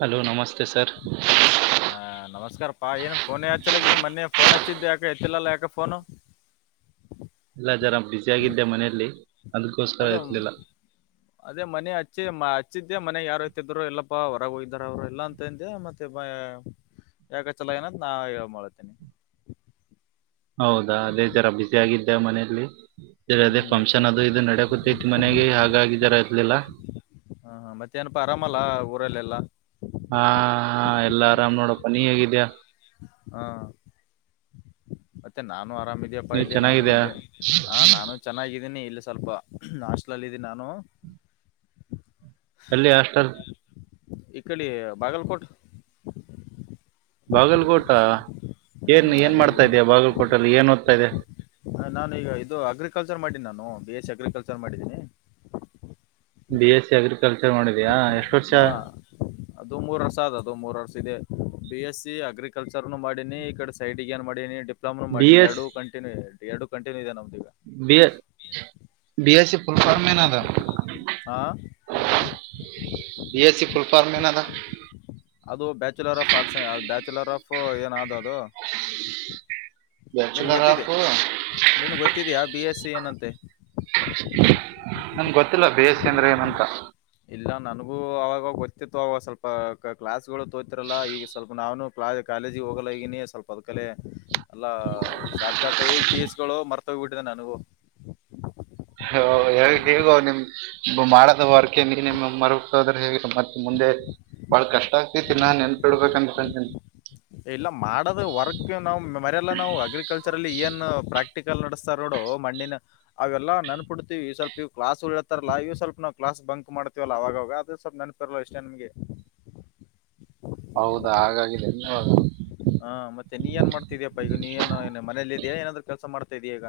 Hello ನಮಸ್ತೆ sir ಹ ನಮಸ್ಕಾರಪ್ಪಾ ಏನ್ ಫೋನೆ ಹಚ್ಚಲಕ್ಕಿದ್ದಿ ಮೊನ್ನೆ ಫೋನ್ ಹಚ್ಚಿದ್ದು ಯಾಕ ಎತ್ತಿಲ್ಲಲ್ಲಾ ಯಾಕೆ ಫೋನ್ [unintelligible] ಎ ಅಜ್ಜರ ಬ್ಯುಸಿ ಆಗಿದ್ದೆ ಮನೆಯಲ್ಲಿ ಅದಕ್ಕೋಸ್ಕರ ಅದೇ ಅಂದ್ರು ಎತ್ಲಿಲ್ಲ ಅದೇ ಮನೆ ಹಚ್ಚಿ ಹಚ್ಚಿದ್ದೆ ಮನೆ ಯಾರ್ತಿದ್ರು ಯಲ್ಲೊ ಪ್ಪಾ ಹೋರಾಗೋಯ್ದಾರ ಅವರು ಎಲ್ಲಾ ಅಂತಂದೆ ಮತ್ತೆ ಯಾಕೊ ಚೆಲೊಇಲ್ಲ ನಾ ಇವಾಗ್ ಮಾಡತೇನಿ ಹೌದಾ ಅದೇ ಜ್ಜರ ಬಿಜಿ ಆಗಿದ್ದೆ ಮನೆಯಲ್ಲಿ ಸರಿ ಹ್ಮ್ ಅದೇ ಹ್ಮ್, ಮತ್ತೆ ಫಂಕ್ಷನ್ ಅದು ಇದು ನಡಕೂತ್ತೈತಿ ಮನೆಗೆ ಹಾಗಾಗಿದರ ಇರ್ಲಿಲ್ಲ ಹಾ ಹ ಮತ್ತೆ ಏನಪ್ಪಾ ಆರಾಮಲ್ಲ ಊರಲ್ಲೆಲ್ಲಾ ಹಾ ಎಲ್ಲಾ ಆರಾಮ್ ನೋಡಪ್ಪ ನೀ ಹೇಗಿದ್ದೀಯಾ ಹಾ ಮತ್ತೆ ನಾ ಆರಾಮ್ ಇದಿಯಪ್ಪ ನೀ ಇಲ್ಲಿ ನಾನು ಚೆನ್ನಾಗಿದ್ಯಾ ಇಲ್ಲಿ ನಾನ ಚೆನ್ನಾಗಿ ಇದೀನಿ ಇಲ್ಲಿ ಸ್ವಲ್ಪ ನಾಸ್ಟ್ಲಲ್ಲಿ ಇದಿನ್ ನಾನು ಯಲ್ಲಿ ಹಷ್ಟಲ್ ಈಕ್ಕಲಿ ಬಾಗಲ್ಕೋಟ್ ಬಾಗಲ್ಕೋಟ ಏನ್ ಹ್ಮ್ ಏನ್ ಅಲ್ಲಿ ಮಾಡ್ತಾ ಇದಿಯ ಬಾಗಲ್ಕೋಟ್ ಅಲ್ಲಿ ಏನ್ ಓದ್ತಾ ಇದಿಯ ಹ ನಾನು ಈಗ ಇದು ಅಗ್ರಿಕಲ್ಚರ್ ಮಾಡಿನೊ ನಾನು ಬಿ ಎಚ್ ಇ ಅಗ್ರಿಕಲ್ಚರ್ ಮಾಡಿದ್ದೀನಿ ಬಿ ಎಸ್ ಸಿ ಅಗ್ರಿ ಹ ಅದು ಮೂರು ವರ್ಷ ಅದ ಮೂರು ವರ್ಷ ಇದೆ ಬಿ ಎಸ್ ಸಿ ಅಗ್ರಿಕಲ್ಚರ್ನು ಮಾಡಿನಿ ಈ ಕಡೆ ಸೈಟಿಗೆ ನ್ ಮಾಡಿನಿ ಡಿ ಲ ಬಿ ಮಾಡಿ ಎಸ್ ಎರಡು ಕಂಟಿನ್ಯ ಎಡು ಕಂಟನ್ೂ ಇದೆ ನಮ ಬಿ ಬಿ ಎ ಸಿ ಪುಲ್ಫರ್ಮನದ ಹಾ ಬಿ ಎಸ್ ಸಿ ಪುಲ್ಫಾರ್ಮ ಮನದ ಅದು bachelor of arts bachelor of ಏನಾದ ನ ಬ್ಯಾಚುಲರ್ ಗೊತ್ತಿದೆ ಆಫ್ ನನ್ ಗೊತ್ತಿದ್ಯಾ ಬಿ ಎಸ್ ಏನಂತೆ ನಮ ಗೊತ್ತಿಲ್ಲ ಬೇಸ ಅಂದ್ರೆ ಏನಂತ ಇಲ್ಲ ನನ್ಗೂ ಅವಾಗ ಗೊತ್ತಿತ್ತು ಅವಾಗ ಸ್ವಲ್ಪ ಕ್ಲಾಸ್ಗಳು ತೋತಿರಲ್ಲ ಈಗ ಸ್ವಲ್ಪ ನಾವು ಕ್ಲಾಸ್ ಕಾಲೇಜಿಗೆ ಹೋಗಲ್ಲಗನಿ ಸ್ವಲ್ಪ ಅದ್ಕ ಎಲ್ಲಾ ಶಾರ್ಟ್ಕಟ್ ಕೇಸ್ ಗಳು ಮರ್ತೋಗಿಬಟ್ಟ [unintelligible] [inaudible] ಹೇಗ ನಿಮ್ ಮಾಡದ ವರ್ಕ ನಿ ಮರತೋದ್ರೆ ಹೇಗ ಮತ್ತೆ ಮುಂದೆ ಬಾಳ ಕಷ್ಟ ಆಗ್ತೈತಿ ನಾನ್ ಎನ್ಪಡ್ಬೇಕಂತನಿ ಇಲ್ಲ ಮಾಡದು ವರ್ಕ್ ನಾವ್ ಮರಲ್ಲ ನಾವು ಅಗ್ರಿಕಲ್ಚರ್ ಅಲ್ಲಿ ಏನ್ ಪ್ರಾಕ್ಟಿಕಲ್ ನಡಸ್ತಾರ ನೋಡು ಮಣ್ಣಿನ ಅವೆಲ್ಲ ನನ್ಪಿಡ್ತಿೀವಿ ಸ್ವಲ್ಪ ಇವ ಕ್ಲಾಸ್ ಹೇಳ್ತಾರಲ್ಲ ಇವ ಸ್ವಲ್ಪ ನಾವು ಕ್ಲಾಸ್ ಬಂಕ್ ಮಾಡ್ತೀವಲ್ಲ ಅವಾಗವಾಗ ಅದು ಸ್ವಲ್ಪ ನೆನಪಿರಲ್ಲ ಇಷ್ಟೇ ನಿಮ್ಗೆ ಹೌದಾ ಹಾಗಾಗಿಾಗಿದೆ ಹ ಹ ಮತ್ತೆ ನೀ ಏನ್ ಮಾಡ್ತಿದಯಪ್ಪ ಈಗ ನೀ ಏನೋಏ ಮನೇಲ್ಲ ಇದೆಯಾ ಏನಾದ್ೂ ಕೆಲಸ ಮಾಡ್ತ ತದಿಯಗ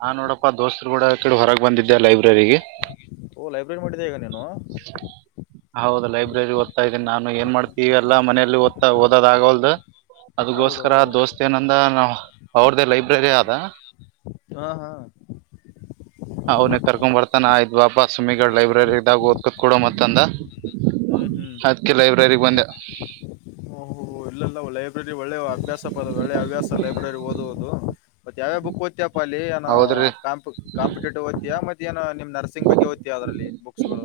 ನಾನ್ ನೋಡಪ್ಪಾ ದೋಸ್ತ್ರು ಕೂಡ ಕೇಳ ಹೊರಗೆ ಬಂದಿದ್ದೆ ಲೈಬ್ರರಿಗೆ ಹ ಲೈಬ್ರೆ ಮಾಡ ಜಗ ನೀ ಹೌದು ಲೈಬ್ರರಿ ಓದ್ತಾ ಇದ್ದೀನಿ ನಾನು ಏನ್ ಮಾಡ್ತೀವಿ ಎಲ್ಲಾ ಮನ ಅಲ್ಲಿ ಓದ್ಾ ಓದ್ ಆಗಲ್ದು ಅದಗೋಸ್ಕರ ಹೌದೌದು ದೋಸ್ತ್ ಏನಂದ ನಾ ಅವ್ರ್ದೇ ಲೈಬ್ರರಿ ಆದ ಹಾ ಹಾ ಅವ್ನಿಗೆಗ್ ಕರ್ಕೊ್ ಬರ್ತಾನ ಆಯ್ ಬಾಬಾುಿಗಡ್ ಲೈಬ್ರರಿ ಇದ್ದಾಗ ಓದ್ಕತ್ ಕೊಡ ಮತ್ತಂದ ಹ್ಮ್ ಹ್ಮ್ ಅದ್ಕ್ಕೆ ಲೈಬ್ರರಿಗ್ ಬಂದೆ ಓಹ ಇಲ್ಲಲ್ಲ ಲೈಬ್ರರಿ ಒಳ್ಳೆ ಅಭ್ಯಾಸ ಪ ಒಳ್ಳೆ ಹಭ್ಯಾಸ ಅಲ್ಲ ಎಡ ಓದ ಹಓದು ಮತ್ತ ಯಾವ್ಯಾವ ಬುಕ್ ಓ್ತಪ್ಪ ಅಲ್ಲಿ ಏಾ ಹೌದ್ರಿ ಕಂಪಿಟೇಟಿವ್ಓ್ತಿಯ ಮತ್ತೆ ಏ ನಿಮ್ದ ನರ್ಸಿಂಗ್ ಬಗ್ಗೆ ಓ್ತೀ ಅದ್ರಲ್ಲಿ ಬುಕ್ಸ್ಗಳು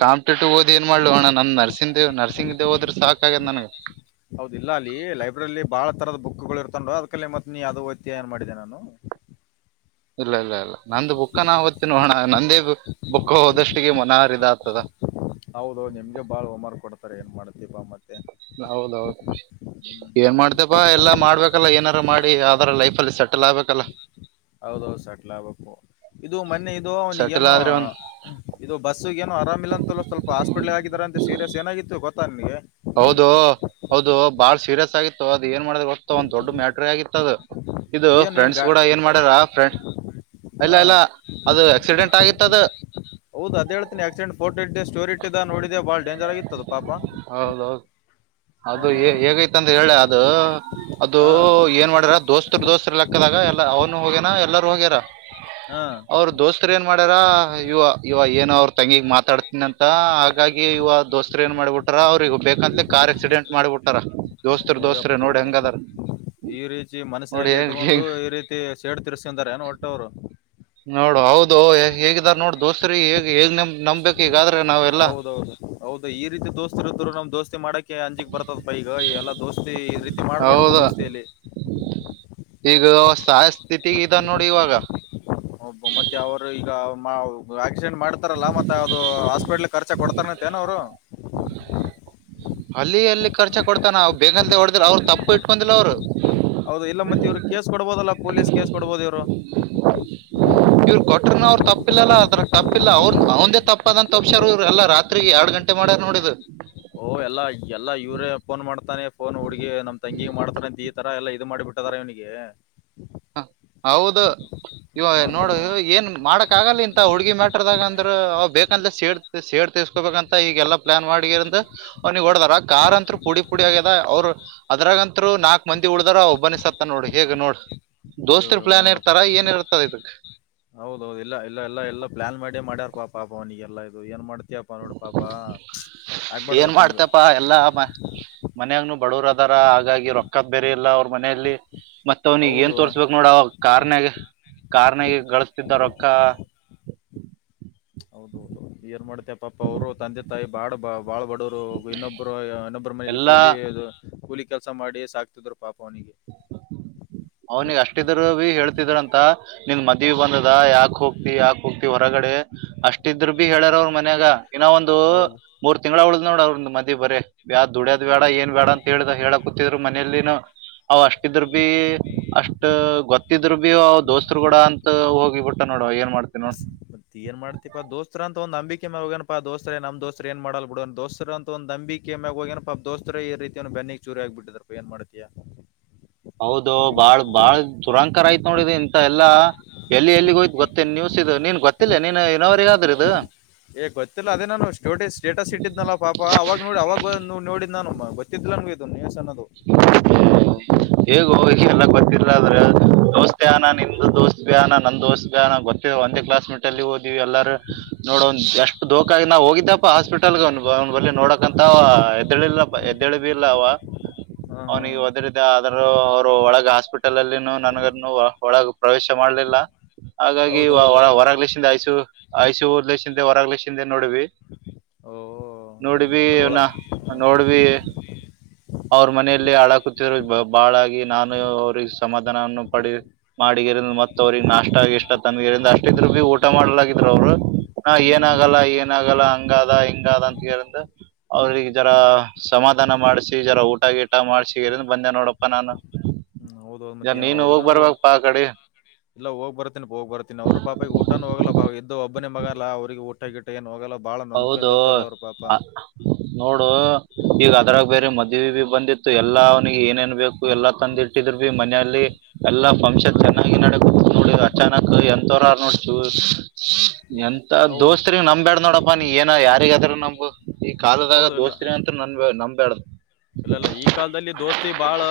ಕಾಂಿಟೇಟಿವ್ ಓದ ಏನ್ ಮಾಡ್ಲೋಣ ನರ್ಸಂಗ್ ನರ್ಸಂಗ್ೇ ಹೋದ್ರ ಸಾಕಾಗಗೆ ನನಗೆ ಹೌದಿಲ್ಲ ಅಲ್ಲಿ ಲೈಬ್ರರಿಲಿ ಬಾಳ ತರದ ಬುಕ್ ಗಳು ಇರ್ತೊಂಡು ಅದ್ಕಲ್ಲಿ ಮತ್ತೆ ನೀ ಯಾ್ದೋ ವ್ಯ ಏನ್ ಮಾಡಿದೆನೆ ನಾನು ಇಲ್ಲ ಇಲ್ಲ ಇಲ್ಲ ನಂದು ಬುಕ್ಕ ನಾ ಹೊತ್ತಿ ನೋಣ ನಂದೇ ಬುಕ್ ಹೋದಷ್ಟಿಗೆ ಮನಹಾರಿದ ಹೌದು ನಿಮ್ಗೆ ಬಾಳ್ ಹೋಮಾರ್ ಕೊಡ್ತಾರೆ ಏನ್ ಮಾಡತಿೀ ಬ ಮತ್ತೆ ಹೌದೌದು ಏನ್ ಹ್ಮ್ ಮಾಡ್ತೇಪಾ ಎಲ್ಲಾ ಮಾಡ್ಬೇಕಲ್ಲ ಏನಾರ ಮಾಡಿ ಅದಾರ ಲೈಫಲ್ಲಿ ಸ ಕಟಲಾವ ಕಲ್ಲ ಹೌದೌದು ಸಟ್ಲ್ ಆಗ್ಬೇಕು ಇದು ಮೊನ್ನೆ ಇದು ಸೆಟಲ್ ಅವನಗೇನೋ ಆದ್ರೆ ಒಂದ್ ಇದು ಬಸ್ಸಗೇನೋ ಆರಾಮ ಇಿಲ್ಲ ಅಂತ ಸ್ವಪಾಸ್ಪಿಟ್ಲ್ ಆಗಿದಿದ್ದಾರೆ ಅಂತೆ ಸೀರಿಯಸ್ ಏನಾಗಿತ್ತು ಗೊಾ ನನ್ಗೆ ಹೌದು ಹೌದು ಬಾಳ್ ಸೀರಿಯಸ್ ಆಗಿತ್ತು ಏನ್ ಮಾಡ ಗೊತ್ತಾ ಒಂದ್ ದೊಡ್ ಮ್ಯಾಟ್ರ ಆಗಿತ್ತದದು ಇದು ಏನ್ ಫ್ರೆಂಡ್ಸ್ ಗಾ ಕೂಡ ಏನ್ ಮಾಡ್ಯಾರ ಫ್ರಂಡ್ ಇಲ್ಲ ಹಾ ಇಲ್ಲ ಅದು ಆಕ್ಸಿಡೆಂಟ್ ಆಗಿತ್ತದು ಹ ಆಕ್ಸಡೆಂಟ್ೋಡ್ದೆ ಸ್ಟೋರಿ ಇಟ್ಟಿದ್ದ ನೋಡಿದೆ ಬಾಳ ಡೇಂಜರ್ ಆಗಿತ್ತು ಅದು ಪಾಪ ಹೌದೌದು ಹಾ ಅದು ಹೇಗೈತಂತ ಹೇಳಿ ಅ ಅದು ಹಾ ಹಾ ಏನ್ ಮಾಡರ ದೋಸೆ ದೋಸ್ತ ಲೆಕ್ಕದಾಗ ಎಲ್ಲ ಅವನು ಹೋಗ್ಯನಾ ಎಲ್ಲರೂ ಹೋಗ್ಯಾರ ಹಾ ಅವ್ರರು ದೋಸ್ತರ ಏನ ಮಾಡ್ಯಾರ ಇವ ಇವ ಏನು ಅವ್ರ ತಂಗಿಿಗೆ ಮಾತಾಡ್ತನಿ ಅಂತ ಹಾಗಾಗಿ ಇವ ದೋಸ್ತರ ಏನ್ ಮಾಡ್ಬಿಟ್ಟು ಅವ್ರಿಗೆಗ ಬೇಕಂದ್ರೆ ಕಾರ್ ಆಕ್ಸಿಡೆಂಟ್ ಮಾಡಿಬಿಟ್ಟಾರ ಹೂ್ಯಪ್ಪು ಈ ರೀತಿ ನೋಡಿ ಮನಸ್ಸಿನಲ್ಲಿ ಹೇಗ್ ಇಟ್ಕೊಂಡು ಹೇಗ್ ಈ ರೀತಿ ಸೇಡ್ ತಿರ್ಸ್ಕೊಂಡರೆ ಒಟ್ಟೋರು ನೋಡು ಹೌದು ಹೇಗಿದಾರ ನೋಡ್ ದೋಸ್ತ್್ರರಿ ಹೇಗ್ ಹೇಗ್ಮ್ ನಂಬ್ಬೇಕಕ್ ಈಗ ಹೌದೌದು ಹೌದು ಈ ರೀತಿ ದೋಸ್ತಿ ಇರದರು ನಮ್ ದೋಸ್ತಿ ಮಾಡಕೆ ಅಂಜಿಕ್ ಬರ್ತದಪ್ಪ ಈಗ ಎಲ್ಲ ದೋಸ್ತಿ ಈ ರೀತಿ ಮಾಡ್ಬಾರಡ್ದು ಹೌದು ದೋಸ್ತಿಯಲ್ಲಿ ಈಗ ಸಹ ಸ್ಥಿತಿಗ ಇದ ನೋಡಿ ಇವಾಗ ಬೊಮ್ಮತ್ತ ಅವ್ರು ಈಗ ಆಕ್ಸಿಡೆಂಟ್ ಮಾಡ್ತಾರಲ್ಲ ಮತ್ತೆ ಅದು ಹಾಸ್ಪಿಟಲ್ ಖರ್ಚ ಕೊಡ್ತಾರ ತನ ಅವರು ಅಲ್ಲಿ ಅಲ್ಲಿ ಖರ್ಚ ಕೊಡ್ತಾನ ಅವವು ಬೇಕಂದಂತ ಹೊಡ್ದಿಲ್ಲ ಅವ್ರು ತಪ್ಪು ಇಟ್ಕೊಂಡಿಲ್ಲ ಅವ್ರು ಹೌದು ಇಲ್ಲ ಮತ್ತೆ ಇವ್ರು ಕೇಸ್ ಕೊಡ್ಬೋದಲ್ಲ ಪೊಲೀಸ್ ಕೇಸ್ ಕೊಡ್ಬೋದು ಇವ್ರು ಇವ್ರು ಕೊಟ್ರನ ಅವ್ರರು ತಪ್ಪಿಲ್ಲಲ್ಲ ಅದ ತಪ್ಪಿಲ್ಲ ಅವ್ರ ಅವಂದೇ ತಪ್ಪ ಅದಂತ ತಪ್ಪಸಾರ ಇವ್ರ ಎಲ್ಲ ರಾತ್ರಿ ಎರಡ್ ಗಂಟೆ ಗಂಟೆ ಮಾಡ ನೋಡಿದ್ದ ಓ ಎಲ್ಲಾ ಎಲ್ಲ ಇವ್ರೇ ಫೋನ್ ಮಾಡ್ತಾನೆ ಫೋನ್ ಹುಡುಗ ನಮ್ ತಂಗಿಿಗೆ ಮಾಡ್ತಾರ ಅಂತ ಈ ತರ ಎಲ್ಲ ಇದು ಮಾಡಿಬ ಬಿಟ್ಟಾರ ಇವನಿಗೆ ಹ ಹಾ ಹೌದು ಇವ ಹಾ ಹಾ ನೋಡು ಹಾ ಏನ್ ಮಾಡಕ್ ಆಗಲ್ಲ ಇಂತ ಹುಡ್ಗಿ ಮ್ಯಾಟ್ರದಾಗ ಅಂದ್ರ ಬೇಕಂದ್ರೆ ಸೇಡ್ ಸೇಡ್ ತಸ್ಕೋಬೇಕ ಅಂತ ಈಗಗೆಲ್ಲ ಪ್ಲಾನ್ ಮಾಡಿ್ ಅವ್ನಿಗೆಗ್ ಹೊಓಡಾರ ಕಾರ್ ಅಂರು ಪುಡಿ ಪುಡಿ ಆಗ್ಯದ ಅವ್ರು ಅದ್ರಾಗಂತ್ರು ನಾಕಕ್ ಮಂದಿ ಉಳ್ದಾರ ಒಬ್ಬನಸತ್ತ ನೋಡ್ ಹೇಗ್ ನೋಡ್ ಹ ದೋಸ್ತರ ಪ್ಲಾನ್ ನೋಡಪ್ಪ ಇರ್ತಾರ ಏನ್ ಇರ್ತದ ಇದಕ್ ಹೌದೌದು ಎಲ್ಲ ಇಲ್ಲ ಎಲ್ಲಾ ಎಲ್ಲಾ ಪ್ಲಾನ್ ಮಾಡಿ ಮಾಡ್ಯಾರ್ ಪಾಪಾ ಪವನಿಗೆಲ್ಲ ಇದು ಏನ್ ಮಾಡ್ತ ಪನ್ನೋಡ ಪಾಪಾ ಆಗ್ಬಾಡ್ದ ಏನ್ ತ ಹೆಂಗು ಮಾಡ್ತೇಪಾ ಾರ ಹಾಗಾಗಿ ರೊಕ್ಕದ ಬೇರೆ ಇಲ್ಲ ಅವ್ರ ಮನೆಯಲ್ಲಿ ಮತ್ತ ಅವ್ನಿಗೆಗ ಏನ್ ಹೌದು ತೋರ್ಸ್ಬೇಕಕ್ ನೋಡ ಅವ ಕಾರ್ನ್ಾಗ ಕಾರ್ನ್ಾಗ ಗಳ ದರಕ ಹೌದೌದು ಏನ್ ಮಾಡ್ತ ಪಾಪ ಅವರು ತಂದೆ ತಾಯಿ ಬಾಡ ಬಾ ಬಾಳ್ ಬಡವರು ಇನ್ನೊಬ್ಬರು ಇನ್ನೊಬ್ಬರ ಮನಲಿ ಎಲ್ಲಾ ಕೂಲಿ ಕೂಲಿ ಕೆಲಸ ಮಾಡಿ ಸಾಕ್ತಿದ್ರು ಪಾಪ ಅವನಿಗೆ ಹ ಹ ಹ್ಮ್ ಅವನಿಗ್ ಅಷ್ಟಿದರು ಭೀ ಹೇಳ್ತಿದ್ರಂತ ನಿಂದ ಮದ್ವಿ ಬಂದದ ಯಾಕಕ್ ಹೋಗ್ತಿ ಯಾಕ್ ಹೋಗತಿವಿ ಹೊರಗಡೆ ಅಷ್ಟೇ ಇಟ್ಟಿದ್ರು ಬಿೀ ಹೇಳ್ಯಾರ ಅವ್ರ ಮನ್ಯಾಗ ಇನ್ನ ಒಂದು ಹೌದು ಮೂರ್ ತಿಂಗಳ ಉಳ್ದ್ ನೋಡ ಅವ್ರ ಮದಿ ಬರೀ ಬ್ ದುಡ್ಯದ್ ಬೇಡ ಹ್ಮ್ ಏನ್ ಬೇಡ ಅಂತ ಹೇಳ ಹೇಳಕ್ ಗೊತ್ತಿದ್ರು ಮನಲಿನು ಅವ್ ಅಷ್ಟಿದರು ಬಿೀ ಅಷ್ಟ ಗೊತ್ತಿದ್ರು ಭೀ ಅವ ದೋಸ್ತ್ರು ಕೂಡ ಅಂತ ಹೋಗಿಬಿಟ್ಟ ನೋಡ ಏನ್ ಮಾಡ್ತವಿ ನೋಡ ಮತ್ತ ಏನ್ ಮಾಡ್ತಿಪಾ ದೋಸ್ತ ಅಂತ ಒಂದ ಅಂಬಿಕೆ ಹೋಗಣಪ್ಪಾ ದೋಸ್ರ ನಮ್ಮ ದೋಸ್ರ ಏನ್ ಮಾಡಲ್ ಬಿಡ ದೋಸ್ರ ಅಂತ ಒಂದ ನಂಬಿ ಬಿ ಕೆಮ್ಯಾಗ ಹೋಗೇನಪ್ಪಾ ದೋಸ್ತರ ಈ ರೀತಿ ಬೆನ್ನಿಗ್ ಚೂರಿ ಆಗ್ಬಟ್ಟಿದಾರಪ್ಪ ಏನ್ ಮಾಡ್ತಿಯಾ ಹೌದು ಬಾಳ್ ಬಾಳ್ ಚುರಾಂಕಾರ ಆಯ್ತು ನೋಡಿದ ಇಂತ ಎಲ್ಲಾ ಎಲ್ಲಿ ಎಲ್ಲಿಗೆ ಹೋಯ್ತು ಗೊತ್ತ ನ್ಯೂಸ್ ಇದು ನೀನ್ ಗೊತ್ತಿಲ್ಲ ನೀನ್ ಇನೋವ್ರಗಾದ್ರ ಇದು ಏ ಗೊತ್ತಿಲ್ಲ ಅದೇ ನಾನು ಸ್ಟೋಟ ಸ್ಟೇಟಸ್ ಇಟ್ಟಿದನಲ್ಲ ಪಾಪ ಅವಾಗ ನೋಡಿ ಅವವಾಗ ನೋಡಿ ನಾನು ಗೊತ್ತಿದ್ದಿಲ್ಲ ನಮಗೆ ಇ ನೀಸ್ ಅನ್ನೋದು ಹೇಗ ಹೋಗಿ ಎಲ್ಲ ಗೊತ್ತಿಲ್ಲ ಆದ್ರೆ ದೋಸ್ತಿ ಅಾನ ನಿಂದುು ದೋಸ್ತ್ ಭ ಅಾನ ನಂದ ದೋಸ್ ಭ ಅಾನ ಗೊ ಮತ್ತ ಒಂದೇ ಕ್ಲಾಸ್ ಮೀಟರ್ ಅಲ್ಲಿ ಹಓದಿವವಿ ಎಲ್ಲಾರೂ ನೋಡೋ ಎಷ್ಟು ದೋಖಕಗ ನಾ ಹೋಗಿದ್ದ ಹಾಸ್ಪಿಟಲ್ಗ ಅವನ್ ಅವ್ ಬಳಿ ನೋಡಕಂತ ಎದ್ದಳಿಲ್ಲ ಎದ್ದಳಿ ಭ ಇಲ್ಲ ಅವ ಹಾ ಹಾ ಅವ್ನಿಗೆ ಒದ್ರಿದ್ದ ಆದ್ರೂ ಅವರು ಒಳಗ ಹಾಸ್ಪಿಟ್ಲ್ ನನಗ ಒಳಗ ಪ್ರವೇಶ ಮಾಡ್ಲಿಲ್ಲ ಹಾಗಾಗಿ ಹೌದೌದು ಹೊರಗ್್ಲಷಿಂದ ಆಯಸು ಆಐ್ು ಓದ್ಲೆಕ್ಷಿಂದೆ ಹೊರಗ್ಲಕ್ಷಿಂದೆ ನೋಡ್ವಿ ಓ ಹಂಗ್ ನೋಡ್ವಿ ಅಂದ್ರ ಒಳ ಅವನ ಹ್ಮ್ ನೋಡ್ವಿ ಅವ್ರ ಮನೆಯಲ್ಲಿ ಅಳ ಕುತ್ತಿರೋ ಬಾಳಾಗಿ ನಾನು ಅವ್ರ ಸಮಾಧಾನವನ್ನು ಪಡಿ ಮಾಡ ಗ ಮತ್ ಅವ್ರಿಗೆ ನಾಷ್ಟ ಆಗಿ ಇಷ್ಟ ತಂದಗಿರಿಂದ ಅಷ್ಟ ಇದ್ರು ಬಿೀ ಊಟ ಮಾಡಲಾಗಿದರು ಅವ್ರು ಹಾ ಏನ ಹ್ಮ್ ಆಾಗಲ್ಲ ಏನ ಆಾಗಲ್ಲ ಹಂಗದ ಹಂಗ ಹಿಂಗಾದ್ ಅಂತ್ ಹೇಳಿತ ಅವ್ರಿಗ ಜರ ಸಮಾಧಾನ ಮಾಡಿಸಿ ಈ ಜರ ಊಟಾ ಗಿಟಾ ಮಾಡ್ಸಿ ಈಗನ ಬನ್ನಿ ನೋಡಪ್ಪ ನಾನ. ಹ್ಮ್, ಹೌದೌದು ಯ ಮತ್ತೆ ಏನ್ ನೀನು ಹೋಗ್ ಅವ್ರಿಗೇನು ಹೋ- ಬರ್ಬೇಕಪ್ಪಾ ಆಕಡಿ. ಇಲ್ಲ ಹೋಗ್ ಬರ್ತೀನಿ ಹೋಗ್ ಬರ್ತಿನಿ ಅವರು ಪಾಪ ಈ ಊಟಾನ ಹೋಗಲ್ಲ ಪಾ [unintelligible] ಆಗೆತಿ. ಇದು ಒಬ್ಬನ ಮಗ ಅಲ್ಲ ಅವ್ರರಿಗ ಊಟ್ಟ ಗಿಟ್ಟ ಏನು ಹೋಗಲ್ಲ ಬಾಳ ಹೌದೋ ನೊಂದ್ಕೊಂಡಿರ್ತಾರ ಅವ್ರ ಪಾಪ ಅ ನೋಡು ಈಗ ಅದ್ರಾಗ ಬೇರೆ ಮದ್ವಿಬಿ ಬಂದಿತ್ತು ಎಲ್ಲ ಅವನಿಗ ಏನೇಏನ್ ಬೇಕು ಎಲ್ಲ ತಂದ್ ಇಟ್ಟಿದ್ರುಬಿ ಮನ್ಯ ಇಲ್ಲಿ ಎಲ್ಲಾ ಫಂಕ್ಷನ್ ಚೆನ್ನಾಗಿ ನಡೆ ನೋಡಿ ಅಚಾನಕ್ ಎಂತೋರ ಆರ್ ನೋಡ್ ಚು ಎಂತ ಹೌದು ದೋಸ್ತರಿಗ್ ನಂಬಬ್ಯಾಡ ನೋಡಪ್ಪಾ ನೀ ಏನ ಯಾರಿಗ ಅದ್ರ ನಂಬ. ಈ ಕಾಲದಾಗ ದೋಸ್ತರಿಗ್ ಅಂತ್ರು ನನ್ ನಂಬ್ಯಾಡ್. ಇಲ್ಲಲ್ಲ ಈ ಕಾಲದಲ್ಲಿ ದೋಸ್ತಿ ಬಾಳ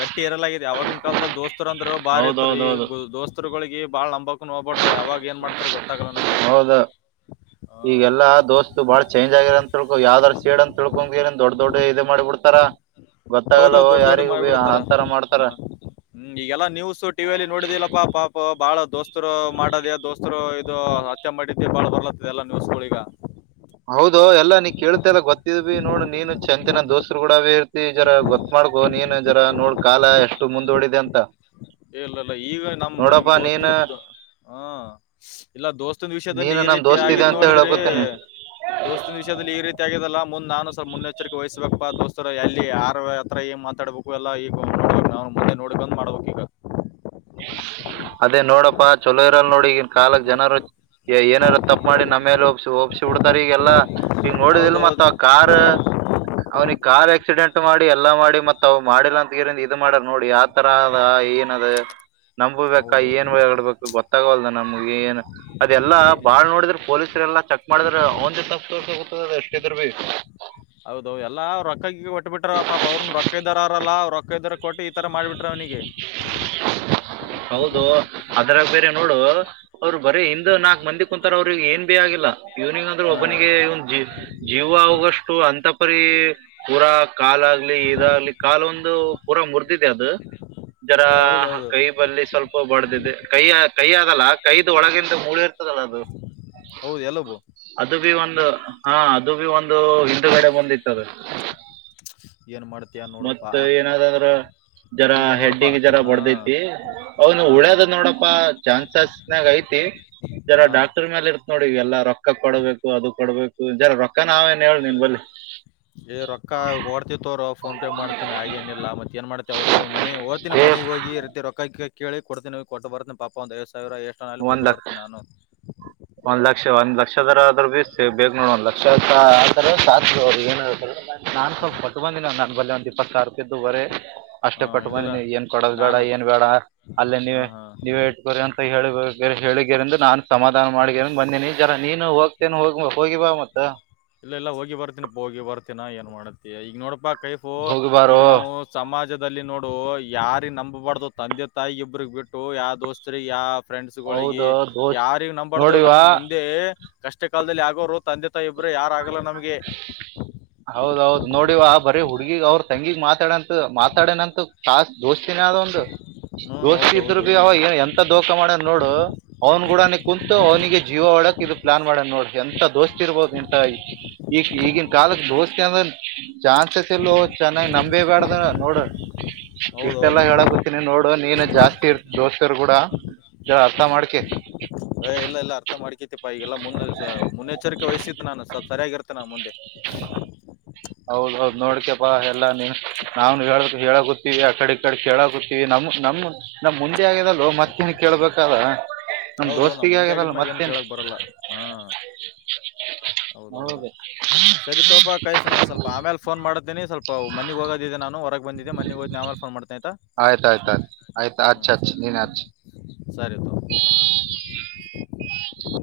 ಗಟ್ಟಿ ಇರಲಾಗಿದೆ ಆವಾಗಿನ ಕಾಲದ್ದಾಗ್ ದೋಸ್ತರು ಅಂತ ಬಾರಿ ಇದ್ರು ಈ ಹೌದೌದೌದು ದೋಸ್ತರುಗಳಿಗೆ ಬಹಳ ನಂಬಾಕ್ ಹೋಗ್ಬಾರ್ದ ಯಾವಾಗ ಏನ್ ಮಾಡ್ತಾರ ಗೊತ್ತಾಗಲ್ಲ ನಮ್ಗೆ. ಈಗೆಲ್ಲ ದೋಸ್ತ ಬಾಳ ಚೇಂಜ ಆಗಿ ಅಂತ ತಿಳ್ಕೋ ಯಾವ್ದಾದಾರ ಸೇಡ್ ಅಂತ ತಿಳ್ಕೊಂಡ ಏನ್ ದೊಡ್ ದೊಡ್ ಇದ ಮಾಡಿಬಿಡ್ತಾರಾ. ಹೌದೌದ ದೊಡ್ಡ ದೊಡ್ಡ ಮಾಡ್ಬಿಡತಾರ ಹ ಮಾಡ್ತಾರ ಹ್ಮ್ ಈಗೆಲ್ಲಾ ನ್ಯೂಸ್ ಟಿವಿಯಲ್ಲಿ ನೋಡಿದಿಲ್ಲಪ್ಪಾ ಪಾಪ ಭಾಳ ದೋಸ್ತರು ಮಾಡದ ದೋಸ್ತರು ಇದು ಹತ್ಯೆ ಮಾಡಿದಿ ಬಾಳ ಬರ್ಲತ್ತದ ಎಲ್ಲ ನ್ಯೂಸ್ಗಳ ಈಗ. ಹೌದೋ ಎಲ್ಲಾ ನೀ ಕೇಳ್ತಲ್ಲ ಗೊತ್ತಿದ್ಬಿ ನೋಡು ನೀನು ಚಂತಿನ ದೋಸ್ರು ಗೂಡಬಿ ಇರ್ತಿ ಜರಾ ಗೊತ್ ಮಾಡಕೋ ನೀನ್ ಜರ ನೋಡ್ ಕಾಲ ಎಷ್ಟು ಮುಂದೂಡಿದೆ ಅಂತ. ಏ ಇಲ್ಲ ಇಲ್ಲ ಈಗ ನಮ್ ಹ ನೋಡಪ್ಪ ನೀನ್ ದೋಸ್ತತಂದ ಇದು ಹ್ಮ ಇಲ್ಲ ದೋಸ್ತನ್ ವಿಷಯದಲ್ಲಿ ನೀನು ಈ ನನ್ ರೀತಿ ದೋಸ್ತ್ ಇದೆ ಆಗಿದ್ ಅಂತ ನೋಡಿದ್ರಿ ಹೇಳಕೊತೀನಿ ದೋಸ್ತಿನ ವಿಷಯದಲ್ಲಿ ಈ ರಿ ರೀತಿ ಆಗ್ಯದಲ್ಲಾ ಮುಂದ್ ನಾನು ಸ್ವಲ್ಪ ಮುನ್ನೆಚ್ಚರಿಕೆ ವಹಿಸಬೇಕಪ್ಪಾ ದೋಸ್ತರ ಎಲ್ಲಿ ಯಾರ್ ಹತ್ರ ಏನ್ ಮಾತಾಡಬೇಕು ಎಲ್ಲ ಈಗ ನ ನಾವು ಮುಂದೆ ನೋಡ್ಕಂಡ ಬ್ ಮಾಡ್ಬೇಕ ಈಗ. ಅದೇ ನೋಡಪ್ಪಾ ಚಲೋ ಇರಲ್ ನೋಡ ಈಗಿನ ಕಾಲಕ್ ಜನರು ಏ ಏನಾರ ತಪ್ಪ ಮಾಡಿ ನಮ್ಮೇಲೆ ಒಪ್ಸಿ ಓಪ್ಸಿ ಬಿಡ್ತಾರ ಈಗ. ಎಲ್ಲ ಈಗ ನೋಡಿದಿಲ್ಲ ಹೌದು ಮತ್ತ ಕಾರ್ ಅವನಿಗ ಕಾರ್ ಆಕ್ಸಿಡೆಂಟ್ ಮಾಡಿ ಎಲ್ಲಾ ಮಾಡಿ ಮತ್ ಅವವು ಮಾಡಿಲ್ಲ ಅಂತ ಗಿರಿಂದ್ ಇದು ಮಾಡ್ಯಾರ್ ನೋಡ ಯಾತರ ಅದ ಏನ ಅದ ನಂಬಬೇಕಾ ಹೌದು ಏನ್ ಹೇಳ್ಬೇಕು ಗೊತ್ತಾಗಲ್ ನಂಗ್ ನಮ್ಗೆ ಏನ್ ಅದೆಲ್ಲ ಏ- ಬಾಳ್ ನೋಡಿದ್ರ ಪೊಲೀಸರ ಎಲ್ಲ ಚೆಕ್ ಮಾಡಿದ್ರ ಅವನ್ದೇ ತಪ್ಪ ತೋರಿ ಇದ್ರುಬಿ. ಹೌದು ಎಲ್ಲ ರೊಕ್ಕ ಗಿಕ್ಕ ಕೊಟ್ಟ ಬಿಟ್ಟರ್ ಪಾಪ ಅವ್ರನೂ ರೊಕ್ಕ ಇದ್ದಾರ ಆರ್ ಅಲಾ ರೊಕ್ಕ ಇದಾರ ಕೊಟ್ಟು ಈತರ ಮಾಡ್ಬಿಟ್ರ ಅವನೀಗ. [unintelligible] [unintelligible] ಹೌದೋ ಅದ್ರಾಗ ಬೇರೆ ನೋಡು ಅವರು ಬರೀ ಹಿಂದ ನಾಕ್ ಮಂದಿ ಕುಂತಾರ ಅವ್ರಿಗ ಏನ್ ಭೀ ಆಗಿಲ್ಲ. ಇವ್ನಿಗ್ ಅಂದ್ರ ಹಾ ಒಬ್ಬನಿಗೆ ಇವ್ನ್ ಜೀ ಜೀವ ಹೋಗಷ್ಟು ಅಂತಪರಿ ಪೂರಾ ಕಾಲಾಗ್ಲಿ ಇದಾಗ್ಲಿ ಕಾಲೊಂದು ಪೂರ ಮೂರ್ದಿದೆ ಅದು ಜರ ಹೌದೌದು ಕೈ ಬಲ್ಲಿ ಸ್ವಲ್ಪ ಬಡದಿದೆ ಕೈ ಕೈ ಆಗಲ್ಲ ಕೈದ ಒಳಗಿಂದ ಮೂಳೆ ಇರ್ತದಲ್ಲ ಅದು ಹೌದು ಎಲ್ಲಬು ಒ ಹಾ ಅದು ಬಿ ಒಂದು ಹಿಂದುಗಡೆ ಬಂದಿತ್ತ ಅದ. ಏನ್ ಮಾಡ್ತಿ ಮತ್ತ ಏನಾದ ಅಂದ್ರ ಜರ ಈಗ ನೋಡಪ್ಪ ಹೆಡ್ಡಿಗ್ ಜರ ಹಾ ಬಡದೈತಿ ಅವನು ಹಾ ಉಳ್ಯದ ನೋಡಪ ಚಾನ್ಸಸ್ನಾಗ ಐತಿ. ಜರ ಹಾ ಡಾಕ್ಟರ್ ಮೇಲ್ ಇರ್ತದ ನೋಡಿ ಈಗ ಎಲ್ಲ ರೊಕ್ಕ ಕೊಡ್ಬೇಕು ಅದು ಕೊಡ್ಬೇಕು ಜರ ರೊಕ್ಕ ನಾವೇ ಏನ್ ಹೇಳ ನಿನ್ ಬಲ್ಲಿ. ಎ ರೋಕ್ಕಾ ಕೊಡ್ತಿವ ತೊಗೊರೊ. ಫೋನ್ ಪೇ ಮಾಡ್ತೀನಿ ಹಾಗೆನಿಲ್ಲ ಮತ್ತ ಏನ್ ಮಾಡ್ತಿ ಅವರಿಗ ಮನೆ ಹೊತಿನ ಏ ಮನಿಗ್ ಹೋಗಿ ಈ ರೀತಿ ರೊಕ್ಕ ಕೇಳಿ ಕೊಡ್ತೀನಿ ಕೊಟ್ಟ ಬರ್ತೀನಿ ಪಾಪ ಒಂದು ಐವತ್ ಸಾವ್ರ ಎಷ್ಟುನ ಆಗ್ಲಿ ಕೊಟ್ಟ ಒಂದ್ ಲಕ್ಷ ಬರ್ತೀನಿ ನಾನು. ಒಂದ್ ಲಕ್ಷ ಒಂದ್ ಲಕ್ಷದರ ಆದ್ರೂ ಬೀಿಸ ಬೇಕ್ ನೋಡ ಒಂದ್ ಲಕ್ಷ ಆದ್ರ ಸಾಧ್ಯ ಏನ ನಾನ್ ಸ್ವಲ್ಪ ಹೊಟ್ಟು ಬಂದನವ ನನ್ ಬಲ್ಲೆ ಒಂದ್ ಇಪ್ಪತ್ತು ಸಾರು ತ್ದು ಬರೇ ಅಷ್ಟೇ ಹ ಕಟ್ ಬಂದ್ ಇಲ್ಲಲ್ಲ ನೀ ಏನ್ ಕೊಡೋದ ಬೇಡ ನಾನು ಏನ್ ಬೇಡ ಅಲ್ಲೇ ಹ ನೀವೇ ಹಾ ನೀವೇ ಇಟ್ಕೋರಿಿ ಅಂತ ಹೇಳಿ ಹೇಳರಿಂದ ನಾನು ಸಮಧ ನ್ ಮಾಡಿ ಬಂದೇನಿ ಜರ ನೀನು ಹೋಗ್ತೇನೆ ಹೋಗಿ ಹೋಗಿಿವಾ ಮತ್ತ ಇಲ್ಲ ಇಲ್ಲ ಹೋಗಿ ಬರ್ತನಪ್ಪ ಹೋಗಿ ಬರ್ತೀಿನ ಏನ್ ಮಾಡತ್ತತಿ ಈಗ ನೋಡಪಾ ಕೈಫು ಹೋಗಿ ಈಗ ಬಾರೋ ನಾವು ಸಮಾಜದ ಲ್ಲಿ ನೋಡು ಯಾರಿ ನಂಬಬಾರ್ದು ತಂದೆ ತಾಯಿ ಇಬ್ರಗ್ ಬಿಟ್ಟು ಯಾವ ದೋಸ್ತರಿ ಯಾವ ಫ್ರೆಂಡ್ಸ್ಗಳಿಗೆ ಹೌದು ದೋಸ್ತ್ ಯಾರಗ್ ನಂಬಂಬಾರ್ದು ನಮ್ ನೋಡಿವಾ ಮುಂದೆ ಕಷ್ಟ ಕಾಲದಲ್ಲಿ ಯಗೋರು ತಂದೆ ತಾಯಿ ಒಬರ ಯಾರಾಗಲ್ಲ ನಮಗೆ ಹೌದೌದ್ ನೋಡಿವಾ ಬರೀ ಹುಡ್ಗಿಗ್ ಅವ್ರ ತಂಗಿಗ್ ಮಾತಾಡಂತ ಮಾತಾಡನಂತ ಕಾಸ ದೋಸ್ತಿನಿ ಅದ ಒಂದು ಹ್ಮ್ ಯೋಸ್ ಇದ್ರು ಹೌದೌದು ಬಿ ಅವ ಎಂತ ದೋಖ ಮಾಡ ನೋಡು ಅವ್ನ ಗೂಡನ ಕುೂಂತು ಅವನಿಗೆ ಜೀವ ೋಡಕ್ ಇದು ಪ್ಲಾನ್ ಮಾಡಣ ನೋಡ ಎಂತ ದೋಸ್ತಿ ಇರ್ಬೋದು ಎಂಟಾಯ ಈಗ ಈಗಿನ ಕಾಲಕ್ಕೆ ದೋಸ್ಕೆ ಅಂದ ಚಾನ್ಸಸ್ ಎಲ್ಲೋ ಚೆನ್ನಾಗಿ್ ನಮ ಬೇ ಬೇಡ್ದ ನೋಡು ಹೌದೌದು ಇಷ್ಟೆಲ್ಲಾ ಹೌದು ಹೇಳಕತೀಿನಿ ನೋಡು ನೀನ್ ಜಾಸ್ತಿ ಇರ್ತ್ ದೋಸ್ತರು ಕೂಡ ಜ ಅರ್ಥ ಮಾಡ್ಕೆ ಏ ಇಲ್ಲ ಇಲ್ಲ ಅರ್ಥ ಮಾಡ್ಕತಿಪ್ಪ ಈಗೆಲ್ಲ ಮುಂದ್ ಮುನ್ನೆಚ್ಚರಿ ವಹಸಿದ್ದ ನಾನು ಸ್ವಲ್ಪ ಸರಿಯಾಗಿರ್ತ್ತೆ ನ ಮುಂದೆ ಹೌದೌದ್ ನೋಡ್ಿಕಪ್ಪಾ ಎಲ್ಲಾ ನೀ ನಾವನ್ ಹೇಳ ಹೇಳ ಗೊತ್ತೀವಿ ಆಕಡೆ ಈ ಕಡೆ ಕೇಳಕತ್ತೀವಿ ನಮ್ ನಮ ನಮ್ ಮುಂದೆ ಆಗಿದಲ್ಲು ಮತ್ತೇನ್ ಕೇಳ್ಬೇಕಲ್ಲ ನಮ ಹೌದು ನಾ ದೋಸ್ತಿಗೆ ಮುಂದೆ ಆಗ್ಯದಲ್ಲ ಆಗಿದ್ಮ್ಯಾಗ ಏನ್ ಮತ್ತೇನ್ ಕೇಳಕ್ ಬರಲ್ಲ ಹಾ ಹೌದೌದು ಸರಿ ತೋಪಾ ಕೈಫ್ ನಾ ಹೌದ ಸ್ವಲ್ಪ ಆಮೇಲೆ ೋನ್ ಮಾಡಿದ್ದೀನ ಸ್ವಲ್ಪ ಮನೆಗ್ ಹೋಗೋದಿದೆ ನಾವು ಬ ಆಯ್ತ್ ಆಯ್ತ್ ಆಯ್ತ್ ಆಯ್ತ್ ಹಚ್ ಹಚ್ ನೀನ್ ಹಚ್. ಆ [unintelligible]